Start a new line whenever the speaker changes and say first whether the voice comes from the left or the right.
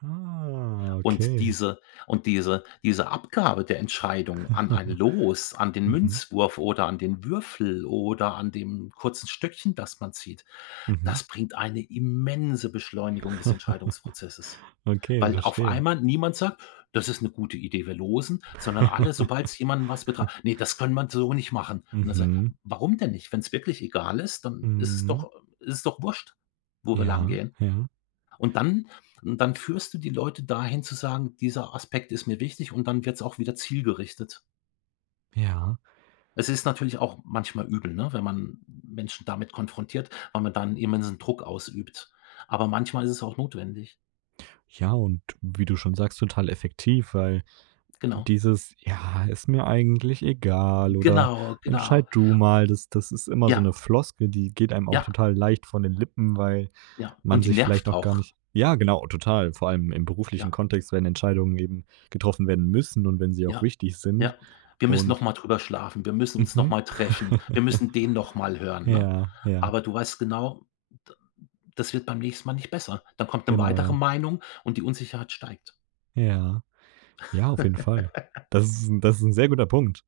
right: Ah.
left: Und
right: Okay.
left: diese und diese diese Abgabe der Entscheidung an ein Los, an den
right: Mhm.
left: Münzwurf oder an den Würfel oder an dem kurzen Stöckchen, das man zieht,
right: Mhm.
left: das bringt eine immense Beschleunigung des Entscheidungsprozesses.
right: Okay,
left: Weil auf
right: verstehe.
left: einmal niemand sagt: „Das ist 'ne gute Idee, wir losen“, sondern alle sobald's jemanden was betra: „Ne, das können wir so nicht machen.“ Und er sagt:
right: Mhm.
left: „Warum denn nicht? Wenn's wirklich egal ist, dann ist es
right: Mhm.
left: doch ist es doch Wurst, wo wir lang
right: Ja,
left: gehen.“
right: ja.
left: Und dann und dann führst du die Leute dahin zu sagen: „Dieser Aspekt ist mir wichtig“, und dann wird's auch wieder zielgerichtet.
right: Ja.
left: Es ist natürlich auch manchmal übel, ne, wenn man Menschen damit konfrontiert, weil man dann immensen Druck ausübt. Aber manchmal ist es auch notwendig.
right: Ja, und wie du schon sagst, total effektiv, weil
left: Genau.
right: dieses: „Ja, ist mir eigentlich egal oder
left: Genau, genau.
right: entscheid du mal“, das das ist immer so
left: Ja.
right: 'ne Floskel, die geht einem auch
left: Ja.
right: total leicht von den Lippen, weil
left: Ja.
right: man
left: Und die
right: sich vielleicht
left: nervt
right: noch gar
left: auch.
right: nicht ja, genau, total, vor allem im beruflichen
left: Ja.
right: Kontext, wenn Entscheidungen eben getroffen werden müssen und wenn sie auch
left: Ja.
right: wichtig sind
left: Ja. Wir müssen noch
right: und
left: mal drüber schlafen. Wir müssen uns noch
right: Mhm.
left: mal treffen. Wir müssen den noch mal hören, ne?
right: Ja, ja.
left: Aber du weißt genau, d das wird beim nächsten Mal nicht besser. Dann kommt 'ne
right: Genau,
left: weitere
right: ja.
left: Meinung und die Unsicherheit steigt.
right: Ja, ja, auf jeden Fall. Das ist 'n das ist 'n sehr guter Punkt.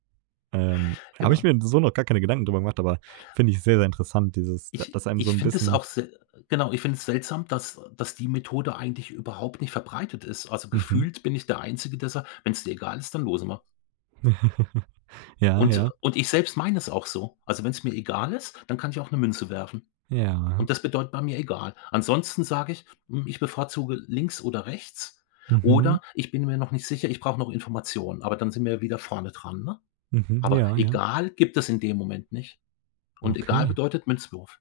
right: Ähm, habe ich
left: Genau.
right: mir n so noch gar keine Gedanken drüber gemacht, aber finde ich sehr, sehr interessant, dieses d
left: Ich
right: dass einem so
left: ich
right: 'n
left: finde es
right: bisschen
left: auch se genau, ich finde es seltsam, dass dass die Methode eigentlich überhaupt nicht verbreitet ist. Also
right: Mhm.
left: gefühlt bin ich der Einzige, sagt: „Wenn es dir egal ist, dann losen wir.“
right: Ja,
left: Und
right: ja.
left: und ich selbst meine es auch so. Also wenn's mir egal ist, dann kann ich auch 'ne Münze werfen.
right: Ja.
left: Und das bedeutet bei mir egal. Ansonsten sage ich: „Hm, ich bevorzuge links oder rechts
right: Mhm.
left: oder ich bin mir noch nicht sicher, ich brauche noch Informationen“, aber dann sind wir ja wieder vorne dran, ne?
right: Mhm.
left: Aber
right: Ja, ja.
left: egal gibt es in dem Moment nicht. Und egal
right: Okay.
left: bedeutet Münzwurf.